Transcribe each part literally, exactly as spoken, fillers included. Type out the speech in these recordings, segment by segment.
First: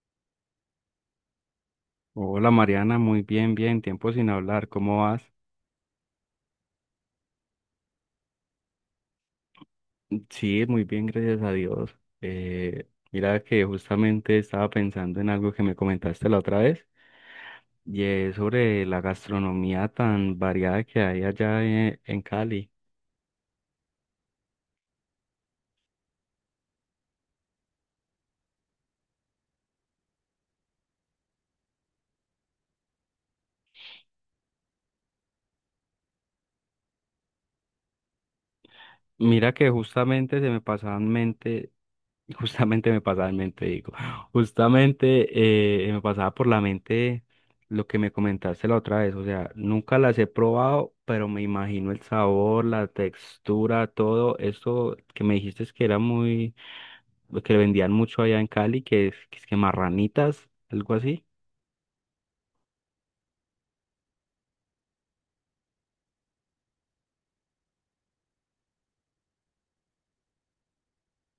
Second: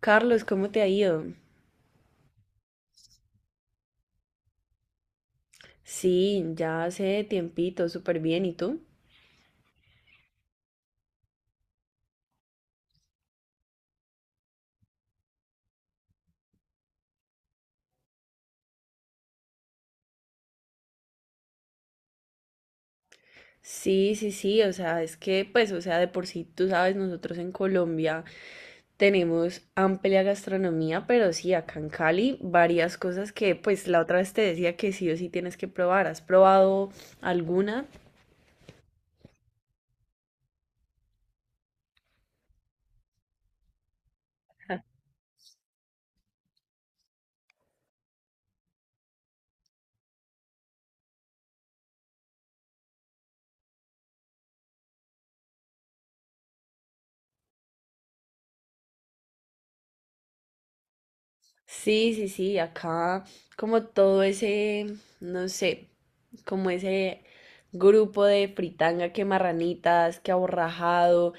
Carlos, ¿cómo te ha ido? Hola Mariana, muy bien, bien, tiempo sin hablar, ¿cómo vas? Sí, ya hace tiempito, súper bien. ¿Y tú? Sí, muy bien, gracias a Dios. Eh, mira que justamente estaba pensando en algo que me comentaste la otra vez y es sobre la gastronomía tan variada que hay allá e- en Cali. Sí, sí, sí, o sea, es que, pues, o sea, de por sí, tú sabes, nosotros en Colombia tenemos amplia gastronomía, pero sí, acá en Cali, varias cosas que, pues, la otra vez te decía que sí o sí tienes que probar. ¿Has probado alguna? Mira que justamente se me pasaba en mente Y Justamente me pasaba en mente, digo, justamente eh, me pasaba por la mente lo que me comentaste la otra vez, o sea, nunca las he probado, pero me imagino el sabor, la textura, todo eso que me dijiste es que era muy, que vendían mucho allá en Cali, que es que, es que marranitas, algo así. Sí, sí, sí, acá como todo ese, no sé, como ese grupo de fritanga, que marranitas, que aborrajado,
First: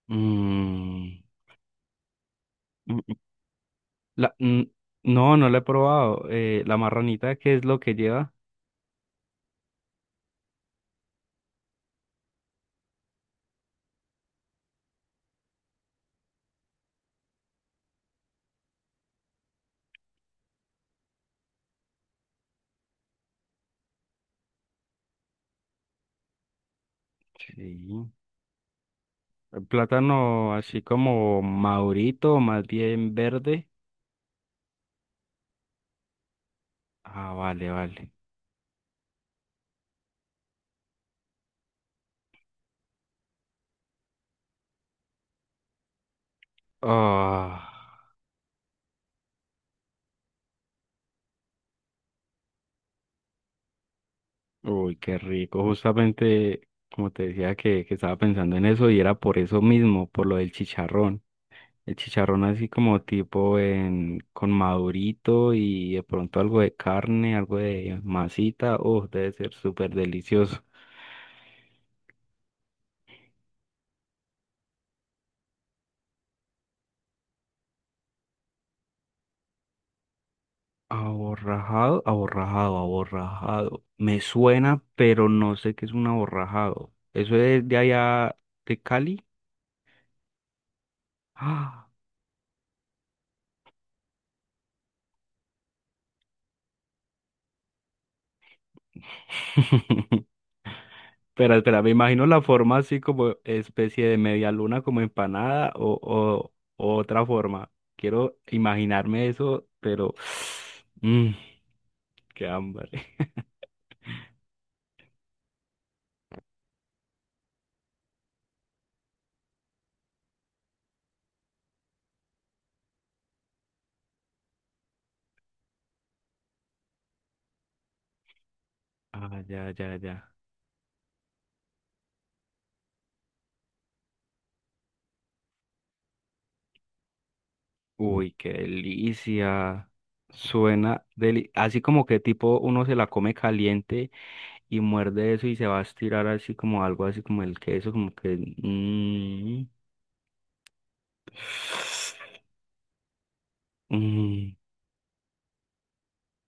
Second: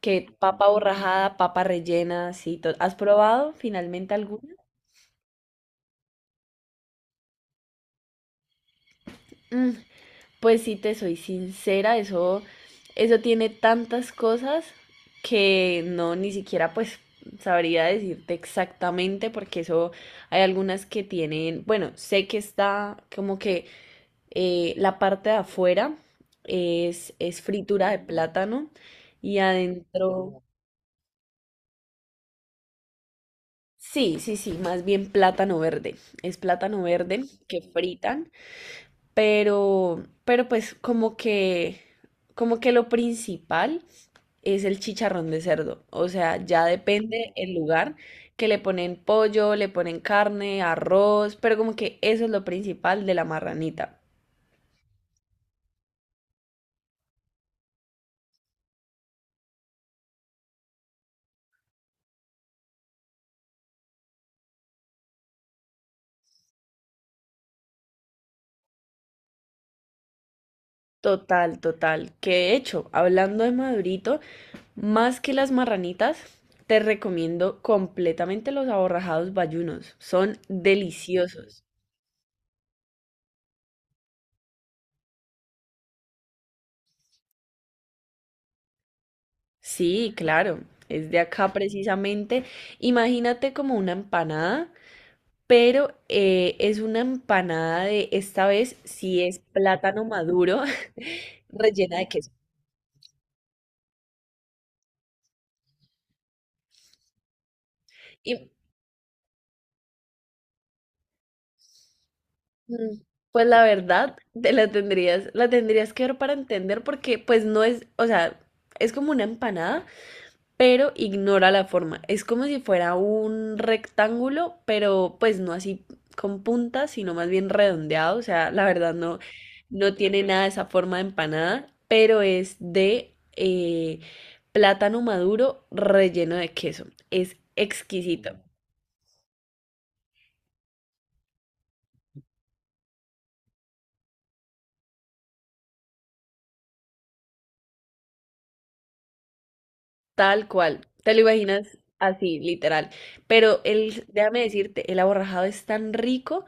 que papa Mm, borrajada, papa rellena, sí, to- ¿has mm, mm, probado finalmente la- alguna? mm, no, no la he probado. Eh, la marranita, ¿qué es lo que lleva? Mm, pues sí, te soy sincera, eso, eso tiene tantas cosas que no, ni siquiera pues sabría decirte exactamente porque eso hay algunas que tienen, bueno, sé que está como que eh, la parte de afuera es, es fritura de Sí. plátano y El adentro, plátano así como madurito, más bien verde. sí, sí, sí, más bien plátano verde, es plátano verde Ah, que vale, vale. fritan. Pero, pero pues como que, como que lo principal es el chicharrón de cerdo. O sea, ya depende el Ah, lugar que le ponen pollo, le ponen carne, arroz, pero como que eso es lo principal de la marranita. uy, qué rico. Justamente, como te decía, que, que estaba pensando en eso y era por eso mismo, por lo del chicharrón. El chicharrón así como tipo en, con madurito y de pronto algo de carne, algo de masita. Oh, debe ser súper delicioso. Total, total. Que de hecho, hablando de madurito, más que las marranitas, te recomiendo completamente los aborrajados bayunos. Son deliciosos. Aborrajado, aborrajado, aborrajado. Me suena, pero no sé qué es un aborrajado. ¿Eso es de allá de Cali? Sí, claro, es de acá Ah. precisamente. Imagínate como una empanada, pero eh, es una empanada de, esta vez sí es plátano maduro Espera, espera, me rellena de imagino queso. la forma así como especie de media luna, como empanada o, o- o otra forma. Quiero Y imaginarme eso, pero. mm, Qué hambre. mm, pues la verdad, te la tendrías, la tendrías que ver para entender porque pues no es, o sea, es como una empanada, pero ignora la forma. Es como si fuera un rectángulo, pero pues no así con puntas, sino más bien redondeado. O sea, la verdad no, Ah, ya, no ya, tiene ya. nada de esa forma de empanada, pero es de eh, plátano maduro relleno de queso. Es Uy, exquisito, qué delicia. Suena deli- así como que tipo uno se la come caliente y muerde eso y se va a estirar así como algo así como el queso, como que. mm, tal cual. Te lo imaginas así, literal. Pero el, déjame mm, decirte, el aborrajado es tan rico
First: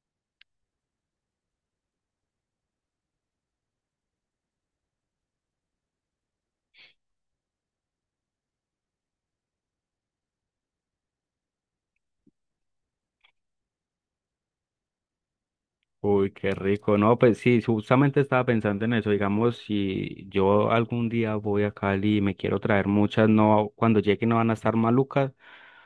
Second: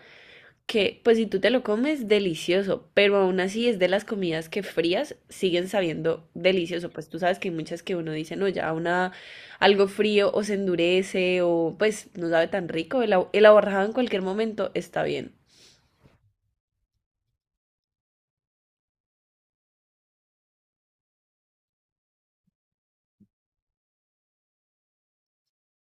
que pues si tú te lo comes, delicioso, pero aún así es de las comidas que frías siguen sabiendo delicioso, pues tú sabes que hay muchas que uno dice, no, ya una, algo frío o se endurece o pues no sabe tan rico, el, ahor- el ahorrado en cualquier momento está bien, Uy, qué rico. No, pues sí, justamente estaba pensando en eso. Digamos, si yo algún día voy a Cali y me quiero traer muchas, no, cuando llegue no van a estar malucas.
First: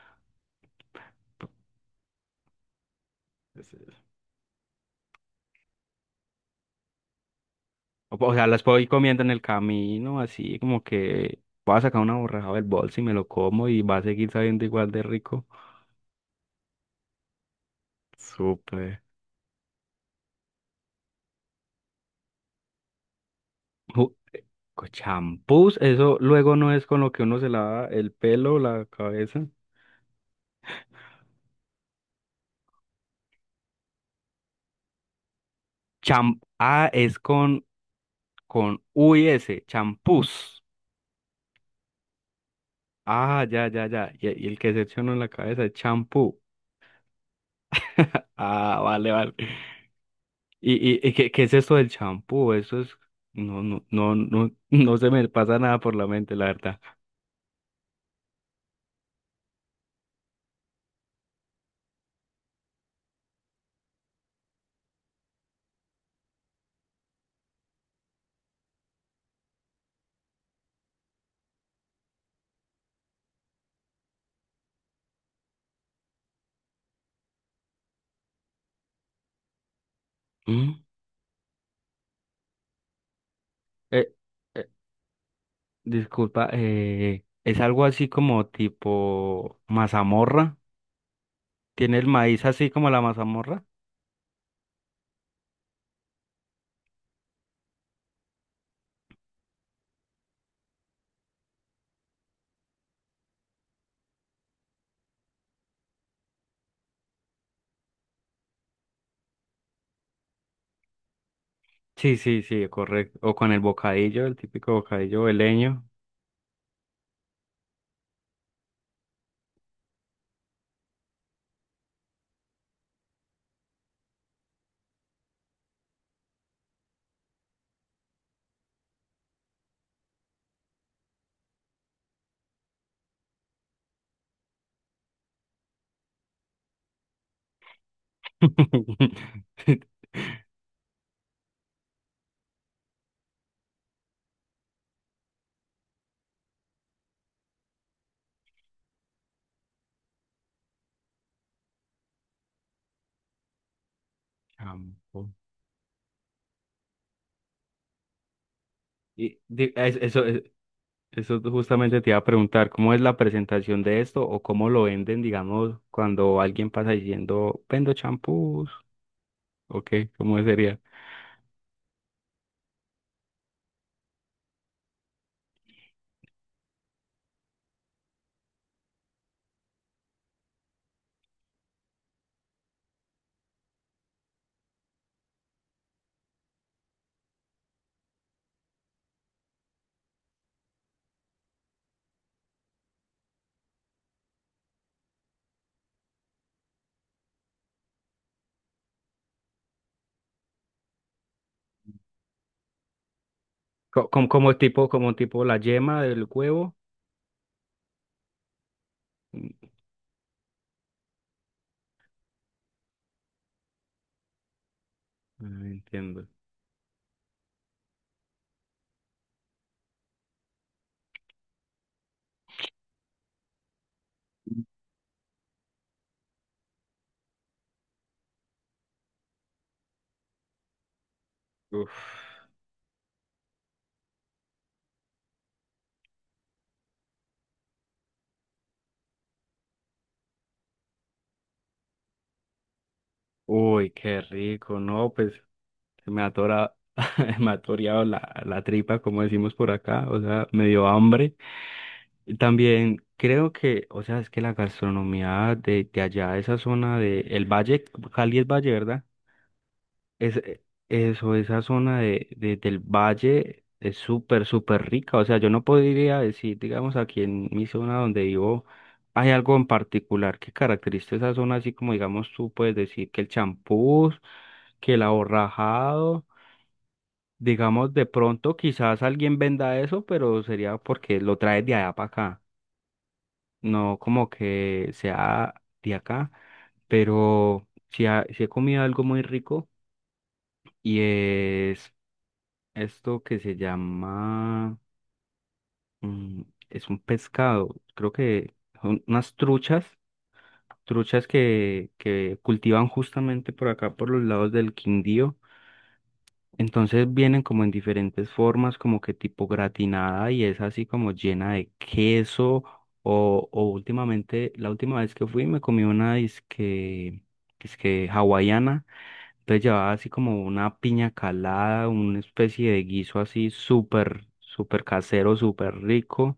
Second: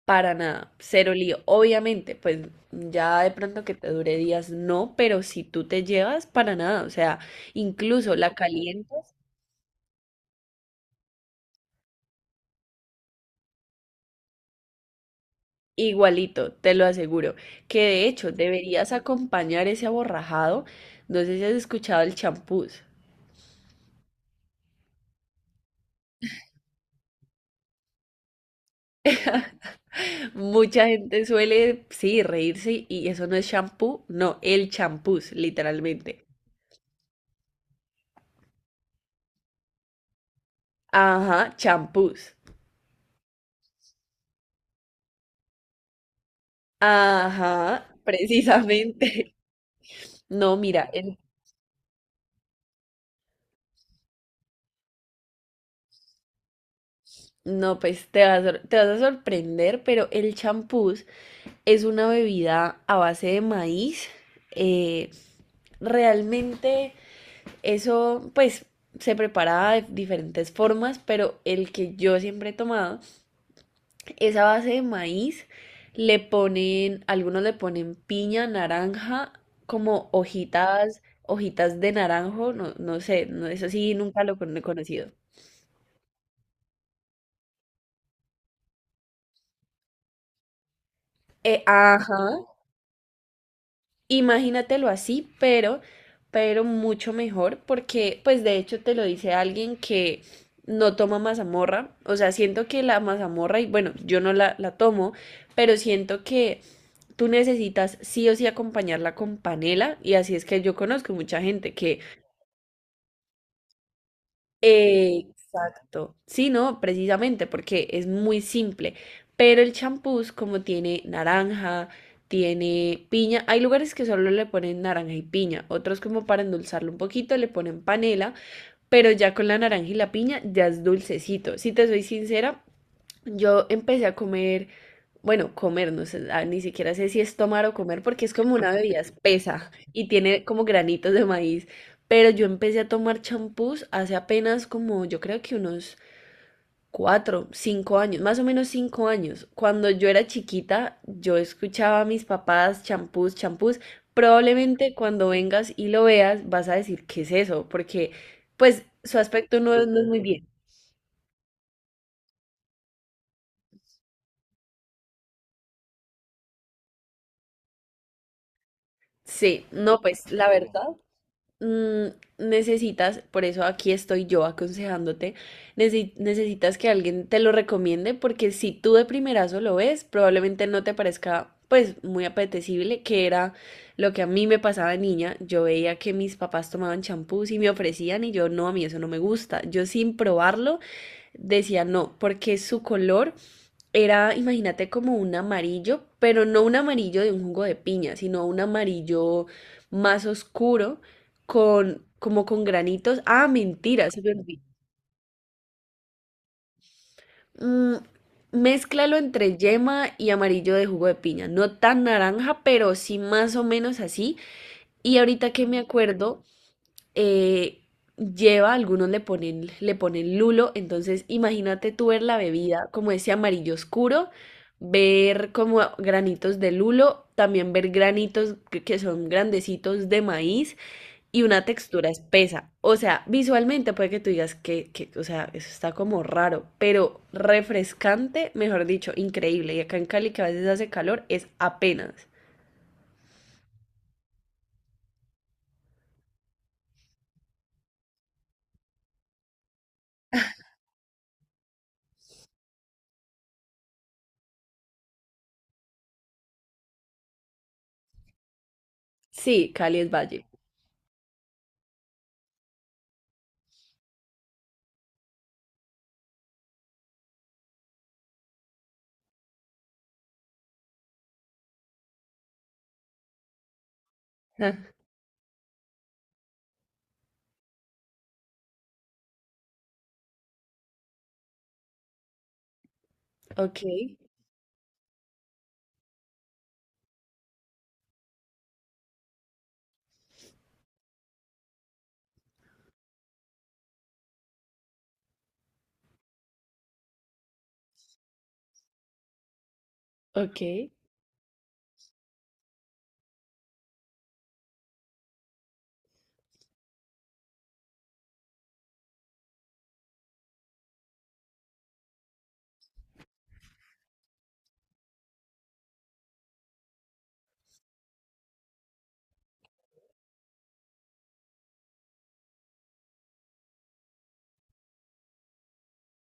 para nada, cero lío, obviamente, pues ya de pronto Pues, que eh, te dure días, no, pero si tú te llevas, para nada, o sea, incluso O, la o sea, las puedo ir caliente. comiendo en el camino, así como que voy a sacar una borraja del bolso y me lo como y va a seguir sabiendo igual de rico. Igualito, te lo aseguro. Que de hecho deberías Súper. acompañar ese aborrajado. No sé si has escuchado el champús. Con champús, eso luego no es con lo que uno se lava el pelo, la cabeza. Mucha gente suele, sí, reírse y eso no es champú, no, el champús, literalmente. Cham, ah, es con, con u s, champús. Ajá, champús. Ah, ya, ya, ya. Y, y el que se echa uno en la cabeza es champú. Ajá, Ah, vale, vale. precisamente. No, ¿Y, mira, y, y el- qué, qué es esto del champú? Eso es, no, no, no, no, no se me pasa nada por la mente, la verdad. no, pues te vas, a- te vas a sorprender, pero el champús es una bebida a base de maíz. eh, realmente eso, pues, se prepara de diferentes formas, pero el que yo siempre he tomado es a base de maíz. Le ponen, algunos le ponen piña, naranja, como Mm, hojitas, hojitas de naranjo, no, no sé, no, eso sí, eh, nunca lo he eh, conocido. disculpa, eh, es algo así como tipo mazamorra. Eh, ¿Tiene el ajá, maíz así como la mazamorra? imagínatelo así, pero, pero mucho mejor, porque pues de hecho te lo dice alguien que no toma mazamorra, o sea, siento que la mazamorra, y bueno, yo no la, la tomo, pero siento que tú necesitas sí o sí acompañarla con panela, y así es que yo conozco mucha gente que... Sí, sí, sí, correcto. O con el bocadillo, el típico bocadillo veleño. Exacto. Sí, no, precisamente porque es muy simple. Pero el champús, como tiene naranja, tiene piña, hay lugares que solo le ponen naranja y piña, otros como para endulzarlo un poquito le ponen panela, pero ya con la naranja y la piña ya es dulcecito. Si te soy sincera, yo empecé a comer, bueno, comer, no sé, ah, ni siquiera sé si es tomar o comer, porque es como una bebida espesa y tiene como granitos de maíz. Pero yo empecé a tomar champús hace apenas como, yo creo que unos cuatro, cinco años, más o menos cinco años. Cuando yo era chiquita, yo escuchaba a mis papás champús, champús. Probablemente cuando Champo. vengas y lo veas, vas a decir, ¿qué es eso? Porque, pues, su Y aspecto di- no, es- es- no es muy eso, es- bien. eso justamente te iba a preguntar, ¿cómo es la presentación de esto o cómo lo venden, digamos, cuando alguien pasa diciendo, vendo champús? Sí, ¿O no, qué? pues, ¿Cómo la sería? verdad. Mm, necesitas, por eso aquí estoy yo aconsejándote, necesi- necesitas que alguien te lo recomiende porque si tú de primerazo lo ves, probablemente no te parezca pues muy apetecible, que era lo que a mí me pasaba de niña. Yo veía que mis papás tomaban champús y me ofrecían y yo no, a mí eso no me gusta. Yo sin probarlo decía no, porque su color era, imagínate, como un amarillo, pero no un amarillo de un jugo de piña, sino un amarillo más oscuro, con, como con granitos. Ah, Co- mentira, se Como, me como olvidó. tipo, como tipo la yema del huevo. Mm, mézclalo entre Mm, yema y amarillo de jugo de piña. No tan naranja, pero sí más o menos así. Y ahorita que No me entiendo. acuerdo, eh, lleva, algunos le ponen, le ponen lulo, entonces imagínate tú ver la bebida como ese amarillo oscuro, ver como granitos de lulo, también ver granitos que que son grandecitos de maíz y una textura Uf. espesa. O sea, visualmente puede que tú digas que, que, o sea, eso está como raro, pero refrescante, mejor dicho, increíble. Y acá en Cali, que a veces hace calor, es apenas. Uy, qué rico, ¿no? Pues se me atora, me ha toreado la, la tripa, como decimos por acá, o sea, me dio hambre. También creo que, o sea, es que la gastronomía de, de allá, de esa zona de el Valle. Cali es Valle, ¿verdad? Sí, Cali es Es, valle. eso, esa zona de, de- del Valle es súper, súper rica. O sea, yo no podría decir, digamos, aquí en mi zona donde vivo, hay algo en particular que caracteriza esa zona, así como, digamos, tú puedes decir que el champús, Ah, que el aborrajado. Digamos, de pronto quizás alguien venda eso, pero sería porque lo traes de allá para acá, no ok, como que sea de acá, pero si he comido algo muy rico y es esto que se llama, mm, es un pescado, creo que son unas truchas, ok. truchas que, que cultivan justamente por acá, por los lados del Quindío. Entonces vienen como en diferentes formas, como que tipo gratinada y es así como llena de queso. O, o últimamente, la última vez que fui me comí una disque, disque hawaiana. Entonces llevaba así como una piña calada, una especie de guiso así súper, súper casero, súper rico.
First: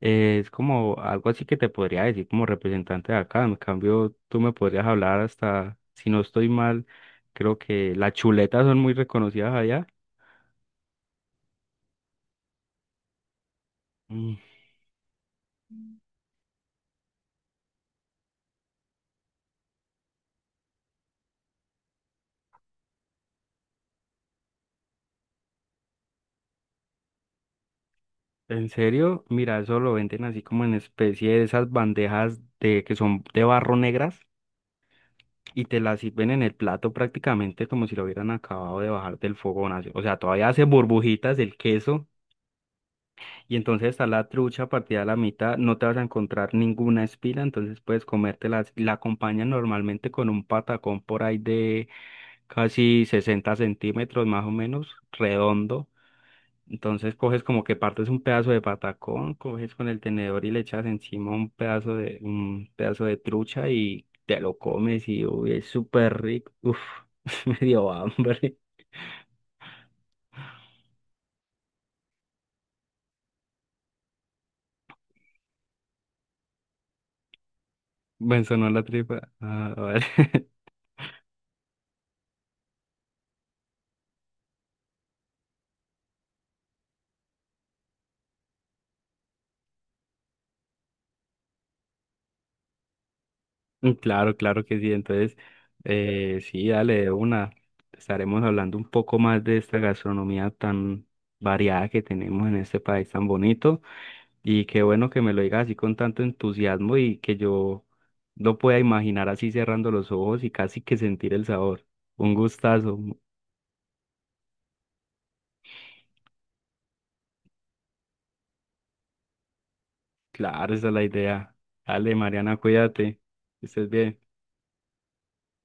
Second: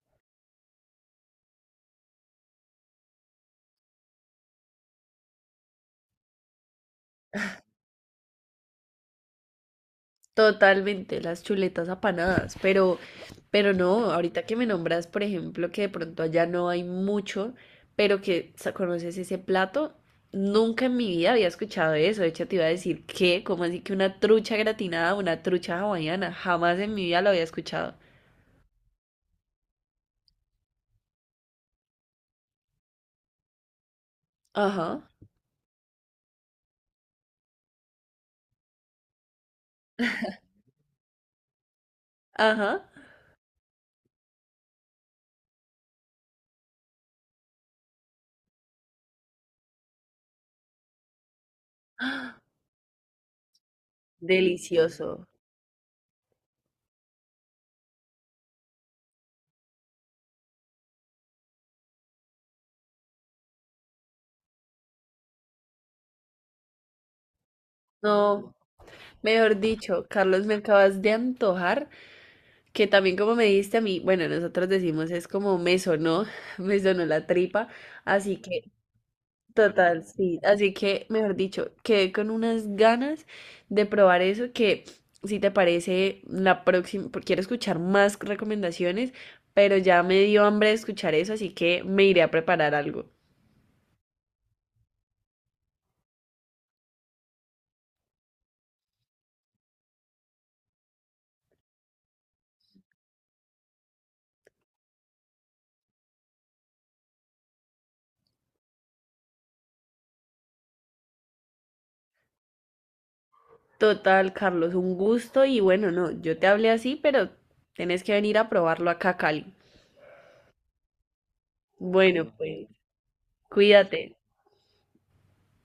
Eh, es como algo así que te podría decir como representante de acá. En cambio, tú me podrías hablar hasta, si no estoy mal, creo que las chuletas son muy reconocidas allá. Totalmente, las chuletas apanadas, pero, pero no, Mm, ahorita que me nombras, por ejemplo, que de pronto allá no hay mucho, pero que sa- conoces ese plato, nunca en mi vida había escuchado eso. De hecho, te iba a decir que, como así que ¿una trucha gratinada, una trucha hawaiana? Jamás en mi vida lo había escuchado. ¿En serio? Mira, eso lo venden así como en especie de esas bandejas de que son de barro negras Ajá, y te las sirven en el plato prácticamente como si lo hubieran acabado de bajar del fogón, así. O sea, todavía hace burbujitas el queso ajá. y entonces está la trucha partida a la mitad, no te vas a encontrar ninguna espina, entonces puedes comértela así. La acompañan normalmente con un patacón por ahí de casi sesenta centímetros más o menos, Delicioso. redondo. Entonces coges como que partes un pedazo de patacón, coges con el tenedor y le echas encima un pedazo de, un pedazo de trucha y te lo comes y uy, es súper rico. Uf, me dio No, hambre. mejor dicho, Carlos, me acabas de antojar. Que también como me dijiste a mí, bueno, nosotros decimos es como me sonó, me sonó la tripa, así Me que sonó la tripa. Ah, total, vale. sí, así que mejor dicho, quedé con unas ganas de probar eso que si te parece la próxima, porque quiero escuchar más recomendaciones, pero ya me dio hambre de escuchar eso, así que me iré a preparar algo. Claro, claro que sí. Entonces, eh, sí, dale de una. Estaremos hablando un poco más de esta gastronomía tan variada que tenemos en este país tan bonito. Y qué bueno que me lo digas así con tanto entusiasmo y que yo lo pueda imaginar así cerrando los ojos y casi que sentir el sabor. Un gustazo. Total, Carlos, un gusto y bueno, no, yo te hablé así, pero tenés que venir a probarlo acá a Cali. Claro, esa es la idea. Dale, Bueno, Mariana, pues cuídate. Que estés cuídate. bien.